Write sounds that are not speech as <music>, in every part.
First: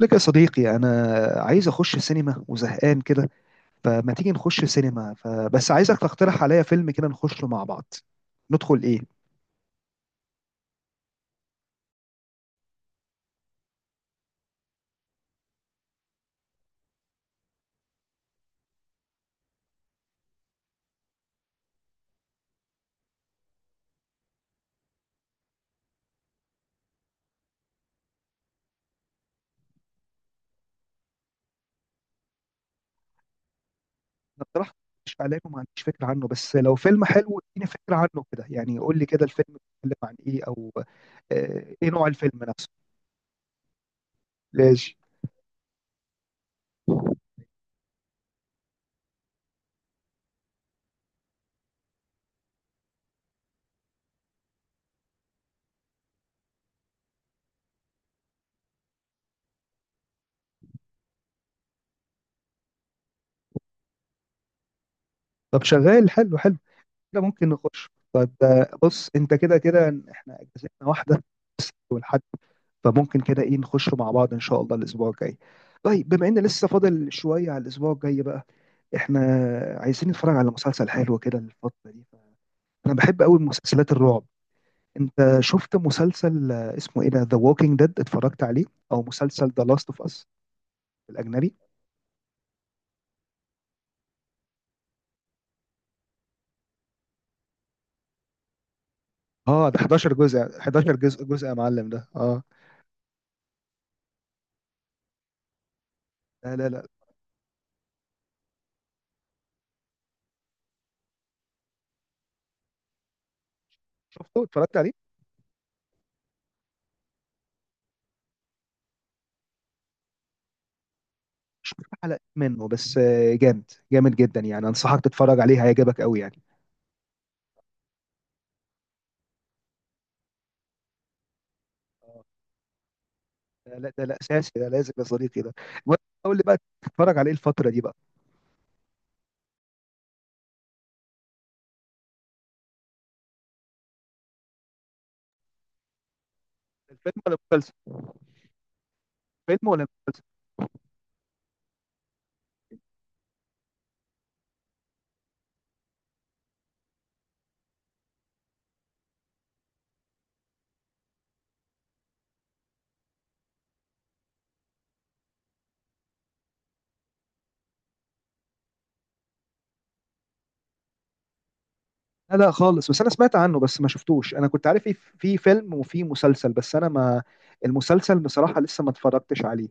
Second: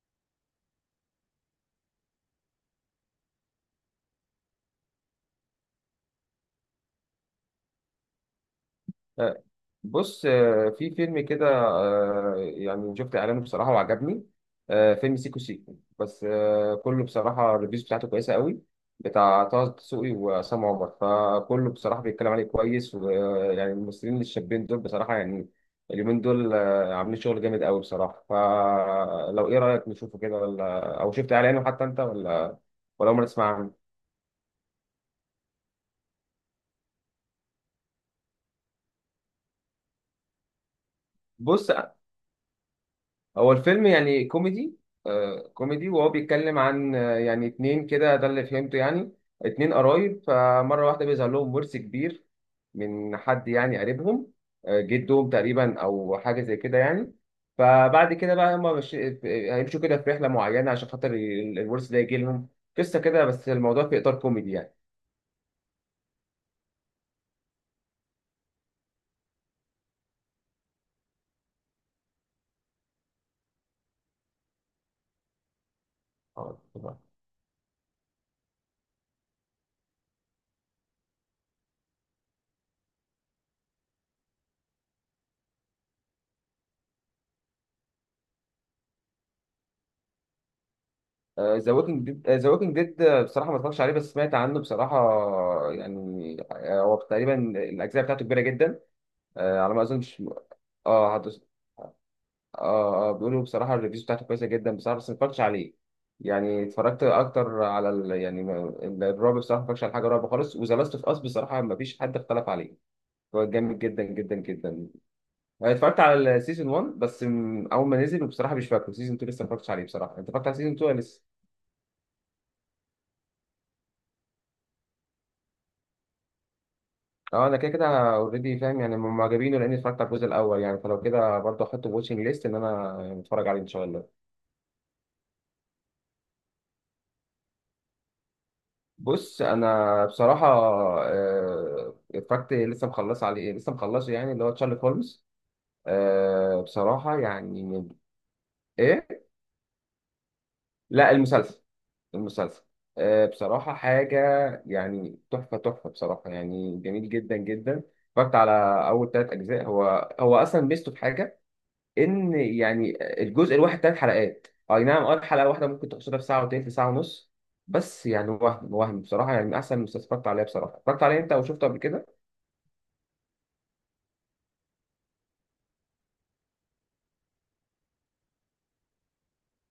لك يا صديقي، انا عايز اخش سينما وزهقان كده. فما تيجي نخش سينما؟ فبس عايزك تقترح عليا فيلم كده نخشه مع بعض. ندخل ايه؟ آه، بص في فيلم كده يعني شفت اعلانه بصراحه وعجبني. فيلم سيكو سيكو بس، كله بصراحه الريفيوز بتاعته كويسه قوي، بتاع طه دسوقي وعصام عمر، فكله بصراحه بيتكلم عليه كويس، ويعني الممثلين الشابين دول بصراحه يعني اليومين دول عاملين شغل جامد قوي بصراحه. فلو ايه رايك نشوفه كده، ولا او شفت اعلانه حتى انت، ولا عمرك تسمع عنه؟ اقترح مش عليك وما عنديش فكره عنه، بس لو فيلم حلو اديني فكره عنه كده، يعني قول لي كده الفيلم بيتكلم عن ايه، او بص، ايه نوع الفيلم نفسه؟ هو الفيلم يعني كوميدي. ماشي. آه كوميدي، وهو بيتكلم عن يعني اتنين كده، ده اللي فهمته يعني. اتنين قرايب، فمرة واحدة بيظهر لهم ورث كبير من حد يعني قريبهم، آه جدهم تقريبا أو حاجة زي كده يعني. فبعد كده بقى، هما مش هيمشوا كده في رحلة معينة عشان خاطر الورث ده يجي لهم. قصة كده، بس الموضوع في إطار كوميدي يعني. طب شغال، حلو حلو كده ممكن نخش. طب بص، انت كده كده احنا اجازتنا واحده بس، ولحد. فممكن كده ايه نخش مع بعض ان شاء الله الاسبوع الجاي. طيب، بما ان اه لسه طبعا. فاضل شويه على الاسبوع الجاي بقى، احنا عايزين نتفرج على مسلسل حلو كده الفتره دي. انا بحب قوي مسلسلات الرعب. انت شفت مسلسل اسمه ايه ده، ذا ووكينج ديد؟ اتفرجت عليه؟ او مسلسل ذا لاست اوف اس الاجنبي؟ ذا ووكينج ديد بصراحة ما اتفرجتش عليه، بس سمعت عنه بصراحة. يعني هو تقريبا الأجزاء بتاعته كبيرة جدا، آه اه، على ده ما 11 اظنش. جزء، 11 اه جزء هدوس. جزء يا معلم ده، اه. اه اه، بيقولوا بصراحه الريفيوز بتاعته كويسه جدا بصراحه، بس ما اتفرجتش عليه. لا يعني لا لا، اتفرجت اكتر على ال... يعني الرعب بصراحه، ما اتفرجتش على حاجه رعب خالص. وذا لاست اوف اس بصراحه ما فيش حد اختلف عليه، هو جامد جدا جدا شفته، اتفرجت جدا. عليه. أنا اتفرجت على السيزون 1 بس، اول ما نزل، وبصراحه مش فاكره. سيزون 2 لسه ما اتفرجتش عليه بصراحه. انت اتفرجت على سيزون 2 ولا لسه؟ شفت حلقة منه بس، جامد، جامد جدا يعني، انصحك تتفرج عليه، هيعجبك قوي يعني. اه انا كده كده اوريدي فاهم يعني معجبينه، لاني اتفرجت على الجزء الاول يعني. فلو كده برضه احطه في واتشنج ليست ان انا اتفرج عليه ان لا شاء لا، ده لا، الله. اساسي ده، لازم يا صديقي ده. المهم، قول لي بقى تتفرج على ايه الفتره دي بقى؟ بص انا بصراحه اتفرجت، لسه مخلص عليه، لسه مخلصه، يعني اللي هو تشارلي هولمز. الفيلم بصراحه ولا المسلسل؟ يعني. ايه؟ فيلم ولا مسلسل؟ لا، المسلسل. المسلسل. بصراحه حاجه يعني تحفه تحفه بصراحه، يعني جميل جدا جدا. اتفرجت على اول ثلاث اجزاء. هو هو اصلا ميزته في حاجه، ان يعني الجزء الواحد ثلاث حلقات، اي نعم اه. الحلقه واحده ممكن تقصدها في ساعه وتلت، ساعه ونص. بس يعني وهم وهم بصراحه يعني من احسن المسلسلات اتفرجت عليها بصراحه. اتفرجت عليه انت او شفته قبل كده؟ لا لا خالص، بس انا سمعت عنه، بس ما شفتوش. انا كنت عارف في فيلم وفي مسلسل، بس انا ما، المسلسل بصراحه لسه ما اتفرجتش عليه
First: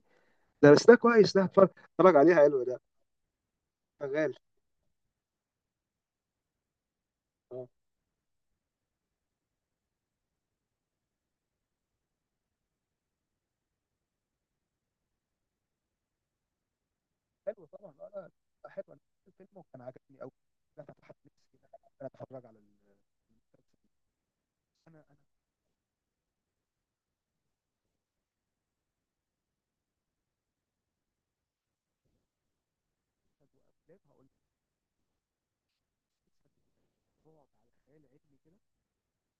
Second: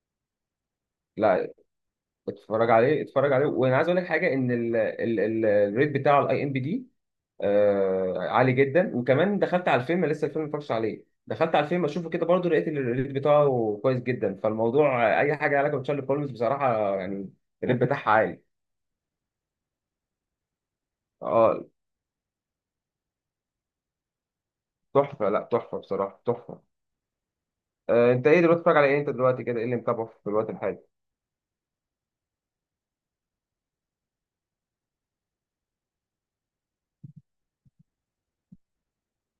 ده. بس ده كويس ده، لا، اتفرج. اتفرج عليه، حلو اتفرج ده. عليه اتفرج عليه. وانا عايز اقول لك شغال. حاجه، ان الريت بتاعه الاي ام بي دي اه، عالي جدا. وكمان دخلت على الفيلم، لسه الفيلم ما اتفرجتش عليه، دخلت على الفيلم اشوفه كده برضه، لقيت الريت بتاعه كويس جدا. فالموضوع اي حاجه علاقه بتشارلي هولمز بصراحه يعني حلو الريت طبعا، بتاعها اه. لا عالي. لا، حلو. انا شفت الفيلم وكان عجبني قوي. انا فتحت نفسي اه إن انا اتفرج على المسلسل. انا، تحفه، لا تحفه بصراحه تحفه. آه انت ايه دلوقتي بتتفرج على ايه؟ انت دلوقتي كده ايه اللي متابعه في الوقت الحالي؟ انا مسلسل وافلام. هقول لك مسلسل رعب على خيال علمي كده،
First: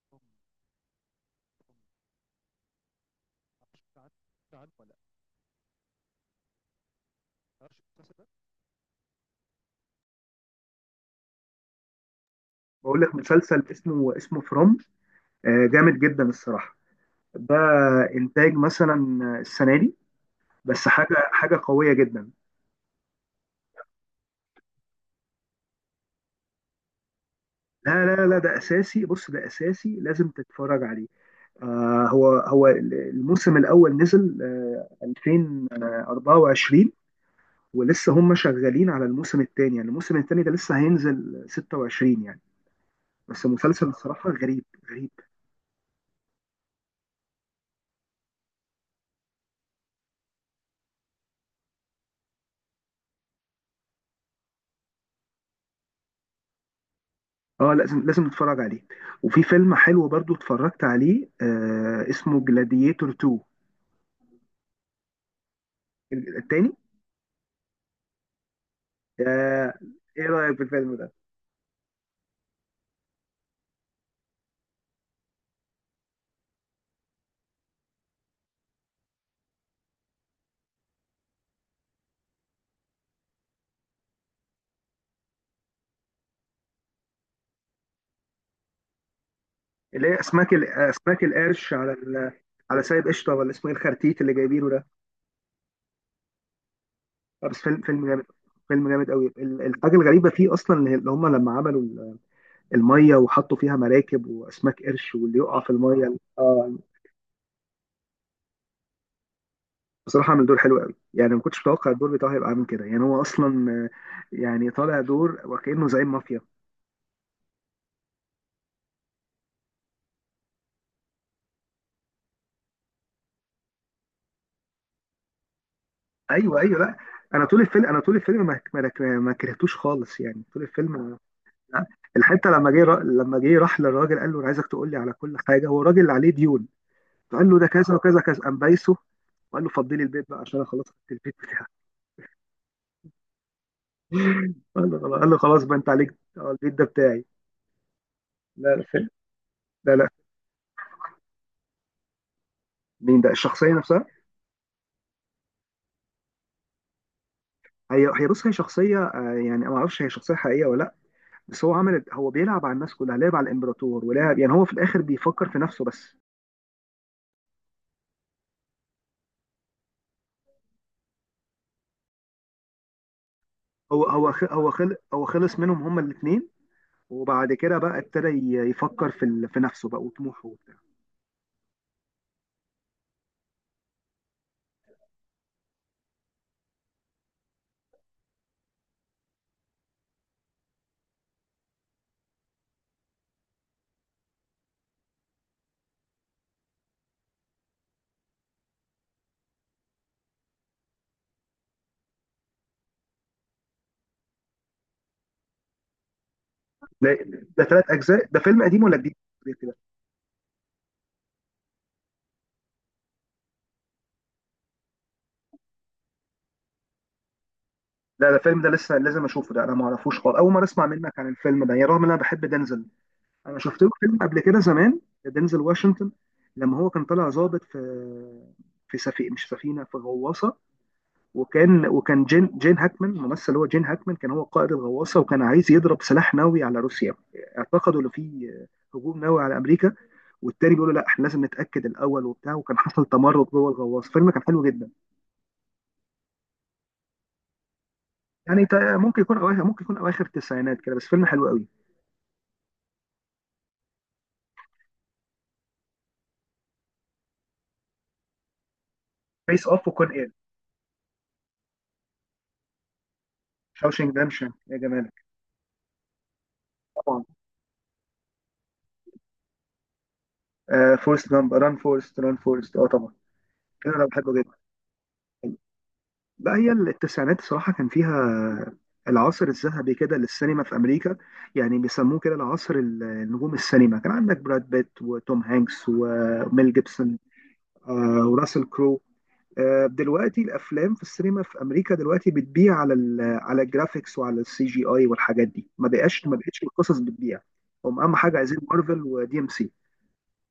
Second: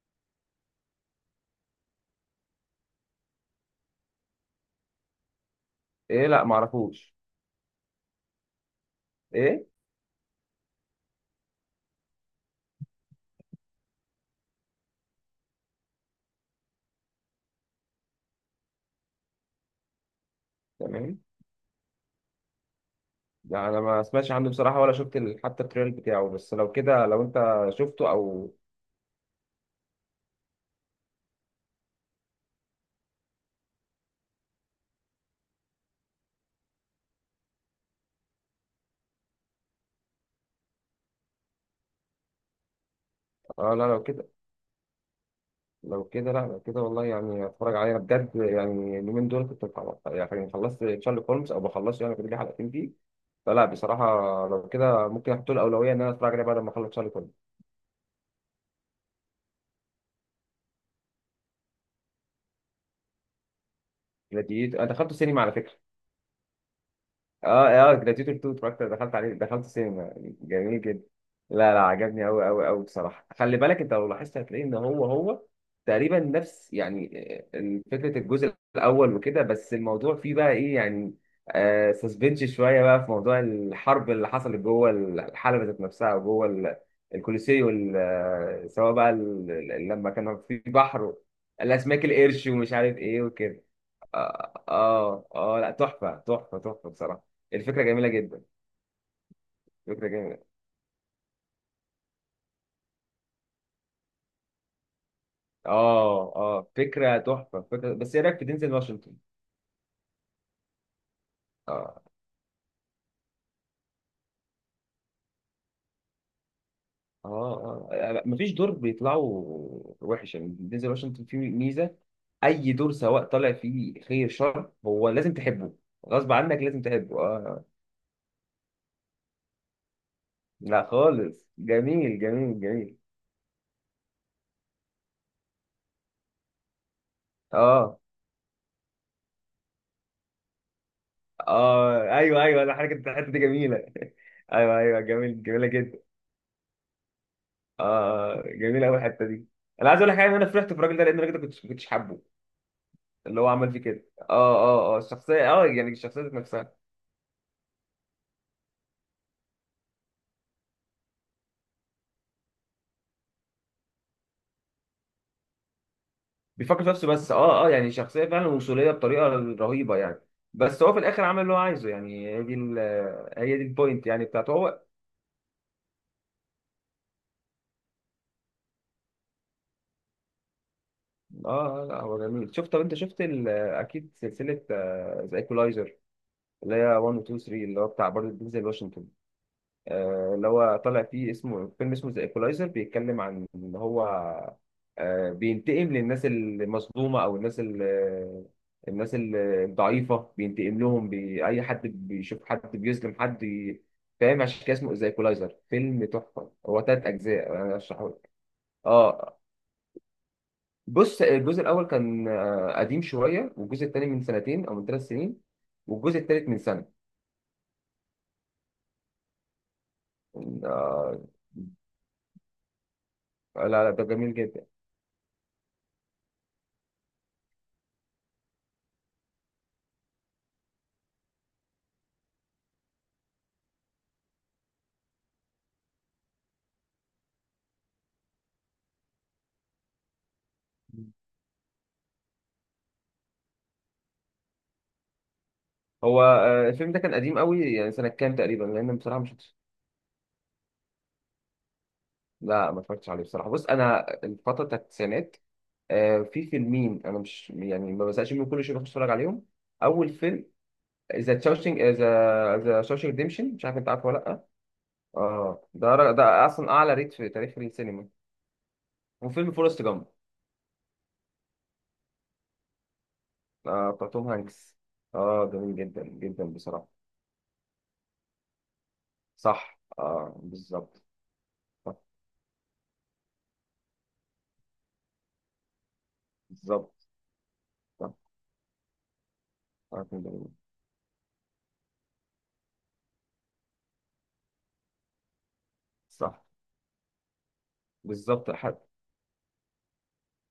بوم، بوم. ايه؟ لا ما اعرفوش. ايه؟ بقول لك مسلسل اسمه فروم. جامد جدا الصراحه ده، انتاج مثلا السنه دي، بس حاجه، تمام. حاجه قويه جدا. لا انا ما سمعتش عنه بصراحه، ولا شفت حتى التريل بتاعه. بس لو كده، لو انت لا شفته لا لا، او ده اساسي، بص ده اساسي، لازم تتفرج عليه. آه، هو هو الموسم الاول نزل آه 2024، ولسه هم شغالين على الموسم الثاني، يعني الموسم الثاني ده لسه هينزل 26 يعني. بس اه. لا مسلسل لو الصراحه كده، غريب، غريب. لا لو كده والله يعني اتفرج عليه انا بجد. يعني اليومين دول كنت بخلص، يعني خلصت تشارلي هولمز او بخلصه، يعني كنت لي حلقتين فيه. فلا بصراحه، لو كده ممكن احط له الاولويه ان انا اتفرج عليه بعد ما اخلص تشارلي هولمز. اه لازم، لازم نتفرج عليه. وفي فيلم حلو برضو اتفرجت عليه آه، اسمه جلاديتور 2، جلاديتور انا دخلته سينما على فكره. التاني. اه اه جلاديتور 2 اتفرجت، دخلت عليه، دخلت آه، سينما. ايه رأيك في جميل الفيلم جدا. ده؟ لا لا عجبني قوي قوي قوي بصراحه. خلي بالك انت لو لاحظت هتلاقي ان هو تقريبا نفس يعني فكره الجزء الاول وكده، بس الموضوع فيه بقى ايه يعني؟ آه سسبنش شويه بقى في موضوع الحرب اللي حصلت جوه الحلبه ذات نفسها، وجوه الكولوسيو، سواء بقى اللي لما هي كانوا اسماك في بحر اسماك القرش الاسماك القرش ومش على عارف سايب ايه قشطه، ولا وكده. اسمه ايه الخرتيت اللي اه جايبينه ده؟ اه لا تحفه تحفه تحفه بصراحه. آه، بس فيلم، الفكره فيلم جميله جامد. جدا. فيلم جامد قوي. الحاجه فكره الغريبه جميله. فيه اصلا ان اللي هم لما عملوا الميه وحطوا فيها مراكب واسماك قرش، واللي يقع في الميه، اه اه اه. فكره تحفه فكره. بس ايه رايك في دينزل واشنطن؟ بصراحه عمل دور حلو قوي، يعني ما كنتش متوقع اه الدور بتاعه هيبقى عامل كده، يعني هو اصلا يعني طالع دور وكأنه زعيم مافيا. اه اه، يعني مفيش دور بيطلعوا وحش يعني. دينزل واشنطن فيه ميزه، اي دور سواء طالع فيه خير شر هو لازم تحبه، غصب عنك ايوه ايوه، لازم لا تحبه. انا طول اه الفيلم، انا طول الفيلم ما كرهتوش خالص يعني طول لا الفيلم. خالص، لا، جميل الحته جميل لما جميل. لما جه راح للراجل قال له انا عايزك تقول لي على كل حاجه، هو الراجل اللي عليه ديون. فقال له ده كذا اه وكذا كذا، قام بايسه وقال له فضلي البيت بقى عشان انا خلاص خدت البيت بتاعك. اه ايوه ايوه، انا حركه الحته دي جميله <laughs> <laughs> ايوه قال له ايوه، خلاص، قال له جميل خلاص جميله بقى انت جدا. عليك البيت ده بتاعي. اه لا لا جميله قوي فيلم. الحته دي. انا لا عايز لا، اقول لك حاجه، ان انا فرحت في الراجل ده، لان الراجل ده كنتش حابه. مين ده؟ اللي هو عمل الشخصيه فيه نفسها؟ كده اه اه اه، الشخصيه، اه يعني الشخصيه ذات نفسها، هي هي، بص هي شخصيه يعني ما اعرفش هي شخصيه حقيقيه ولا لا، بس هو عمل، هو بيلعب على الناس كلها، لعب على الامبراطور ولعب، يعني هو في الاخر بيفكر في نفسه بس. بيفكر في نفسه بس. اه اه يعني شخصيه فعلا وصوليه بطريقه رهيبه يعني. بس هو في الاخر عمل اللي هو عايزه يعني. هي دي هي دي هو البوينت يعني هو خ- بتاعته هو هو. خل هو خلص منهم هما الاثنين، وبعد كده بقى ابتدى يفكر في في نفسه بقى وطموحه وبتاع. اه لا هو جميل. شفت، طب انت شفت اكيد سلسله ذا ايكولايزر، اللي هي 1 و 2 و 3، اللي هو بتاع برضه دينزل واشنطن. اللي هو طالع فيه اسمه، فيلم اسمه ذا ايكولايزر، بيتكلم عن ان هو بينتقم للناس المظلومه، او الناس الضعيفه، بينتقم لهم. اي حد بيشوف حد بيظلم حد فاهم، عشان كده اسمه ذا ايكولايزر. فيلم تحفه، هو ثلاث لا، اجزاء، ده انا ثلاث ارشحه اجزاء لك. ده، فيلم قديم ولا جديد اه كده؟ بص الجزء الاول كان قديم شويه، والجزء الثاني من سنتين او من ثلاث سنين، والجزء الثالث من سنه. لا ده الفيلم ده لسه لازم اشوفه ده، انا ما اعرفوش خالص، اول مره اسمع آه منك عن الفيلم ده، يعني رغم ان انا بحب دنزل. انا لا شفت له لا ده فيلم جميل قبل كده جدا. زمان، دنزل واشنطن، لما هو كان طالع ظابط في، في سفينه، مش سفينه، في غواصه. وكان جين هاكمان الممثل، هو جين هاكمان كان هو قائد الغواصه وكان عايز يضرب سلاح نووي على روسيا. اعتقدوا ان في هجوم نووي على امريكا، والتاني بيقول له لا، احنا لازم نتاكد الاول وبتاع، وكان حصل تمرد جوه الغواصه، فيلم كان حلو جدا. هو الفيلم ده كان قديم قوي يعني، سنة كام تقريبا؟ يعني لأن بصراحة مش. ممكن يكون اواخر التسعينات كده، بس فيلم حلو قوي. لا ما اتفرجتش عليه بصراحة. بص أنا الفترة بتاعت التسعينات في فيلمين أنا مش يعني ما بزهقش منهم، كل شوية بخش أتفرج عليهم. فيس اوف أول وكون اير. فيلم ذا تشاوشينج ذا ذا شاوشينج ريديمشن، مش عارف أنت عارفه شاوشينج ولا لأ. دامشن يا جمالك، اه ده ده أصلا أعلى ريت طبعا. في تاريخ السينما. وفيلم فورست جامب. آه فورست جامب، ران فورست ران فورست، اه طبعا. آه انا بتاع توم بحبه جدا. هانكس. اه جميل جدا جدا لا، هي بصراحة. التسعينات صراحة كان فيها العصر صح الذهبي كده اه للسينما في بالظبط. أمريكا. يعني صح بيسموه كده العصر، النجوم السينما كان عندك براد بيت وتوم هانكس وميل بالظبط. جيبسون، صح وراسل كرو. فيلم دلوقتي جميل. الأفلام في السينما في أمريكا دلوقتي بتبيع على على الجرافيكس وعلى السي جي آي والحاجات دي، ما صح بقتش القصص بتبيع. هم أهم حاجة بالظبط. عايزين مارفل ودي إم سي.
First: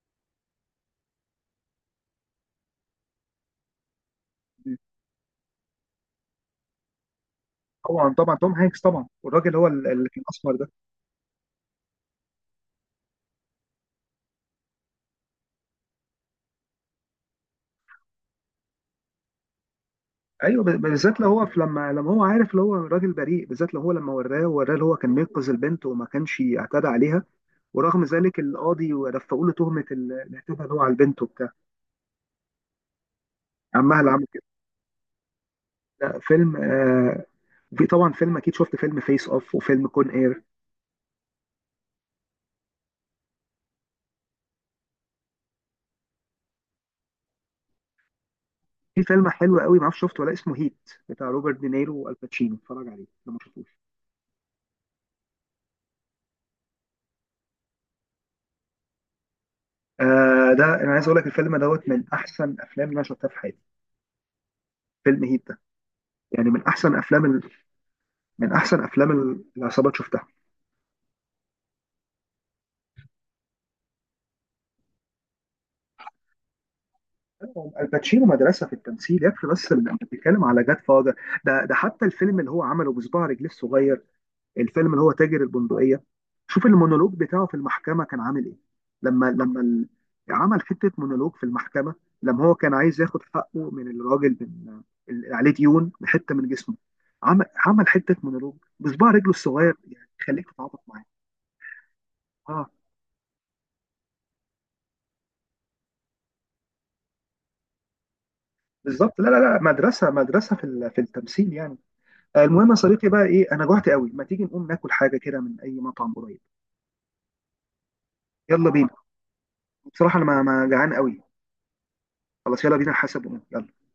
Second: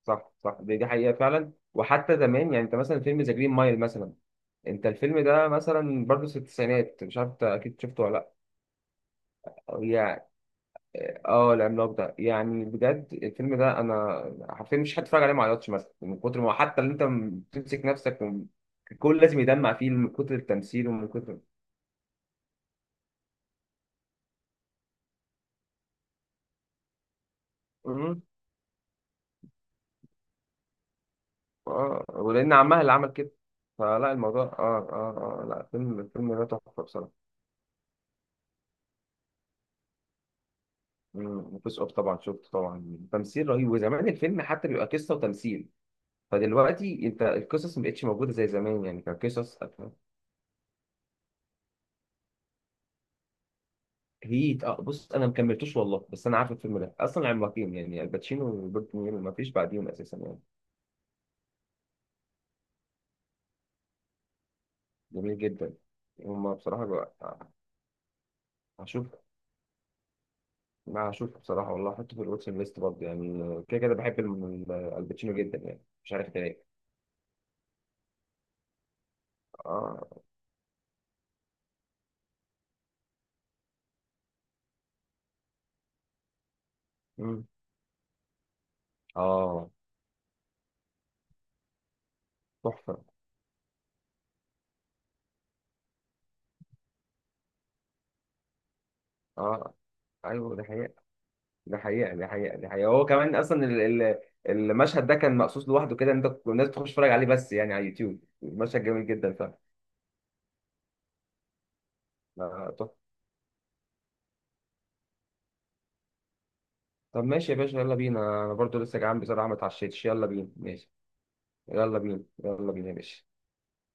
صح صح، دي حقيقة فعلا. وحتى زمان يعني انت مثلا فيلم ذا جرين مايل مثلا، انت الفيلم ده مثلا برضه في التسعينات، مش عارف انت اكيد شفته طبعا ولا طبعا توم هانكس طبعا، لا والراجل هو يعني. الأسمر ده. اه العملاق ده، يعني بجد الفيلم ده انا حرفيا مش هتفرج عليه ما عيطش مثلا من كتر ما، حتى اللي انت بتمسك نفسك الكل لازم يدمع فيه من كتر ايوه، التمثيل ومن بالذات لو كتر. هو في، لما هو عارف اللي هو راجل بريء، بالذات لو هو لما وراه اللي هو كان بينقذ البنت وما كانش اعتدى عليها، ورغم مم. ذلك القاضي رفعوا له تهمه الاعتداء اللي هو على البنت وبتاع. اه ولان عمها اللي عمل كده. عمها اللي فلا عمل كده. الموضوع اه، اه اه لا الفيلم، لا الفيلم ده فيلم تحفة آه، بصراحة. في طبعا فيلم، اكيد شفت فيلم فيس اوف وفيلم كون اير. مم، وفيس اوف طبعا شفته طبعا، تمثيل رهيب. وزمان الفيلم حتى بيبقى قصه وتمثيل، فدلوقتي انت القصص ما بقتش موجوده زي زمان في يعني، كان فيلم حلو قصص. قوي ما اعرفش شفته ولا، اسمه هيت، بتاع روبرت دينيرو والباتشينو، اتفرج عليه لو ما شفتوش. هيت، اه بص انا ما كملتوش والله، بس انا عارف الفيلم ده اصلا، العملاقين يعني الباتشينو وروبرت نيرو ما فيش بعديهم اساسا يعني. آه ده انا عايز اقول لك، الفيلم دوت من احسن افلام اللي انا شفتها في حياتي، فيلم جميل هيت ده. جدا. يعني هما من بصراحه احسن بقى- افلام هشوف. العصابات شفتها. ما هشوف بصراحه والله، احطه في الواتشن ليست برضه يعني. كده كده بحب الباتشينو جدا يعني، مش عارف ليه. الباتشينو مدرسه في التمثيل، يكفي بس اللي اه. انت بتتكلم على جاد فاذر. ده حتى الفيلم اللي هو عمله بصباع رجليه الصغير، الفيلم اللي هو تاجر البندقيه، شوف المونولوج بتاعه مم. في المحكمه كان عامل ايه. لما لما اه ال- عمل حته مونولوج في المحكمه، لما هو كان تحفه. عايز ياخد حقه من الراجل، من اللي عليه ديون حته من جسمه، عمل حته مونولوج بصباع رجله الصغير، اه يعني خليك ايوه ده تتعاطف حقيقة. معاه. دي حقيقة دي حقيقة اه دي حقيقة. هو كمان أصلا المشهد ده كان مقصود لوحده كده، إن أنت الناس بتخش تتفرج عليه بس يعني على اليوتيوب. المشهد جميل بالظبط. لا جدا لا فعلا. لا، مدرسه، مدرسه في في التمثيل يعني. المهم يا طب، صديقي بقى ايه، انا جوعت قوي، ما تيجي نقوم ناكل حاجه كده من اي مطعم قريب؟ طب ماشي يا باشا يلا بينا، أنا يلا برضو بينا، لسه جعان بصراحة ما اتعشيتش، بصراحه انا يلا ما، بينا ما ماشي جعان قوي. يلا بينا، خلاص، يلا يلا بينا بينا يا باشا. حسب ونقوم، يلا.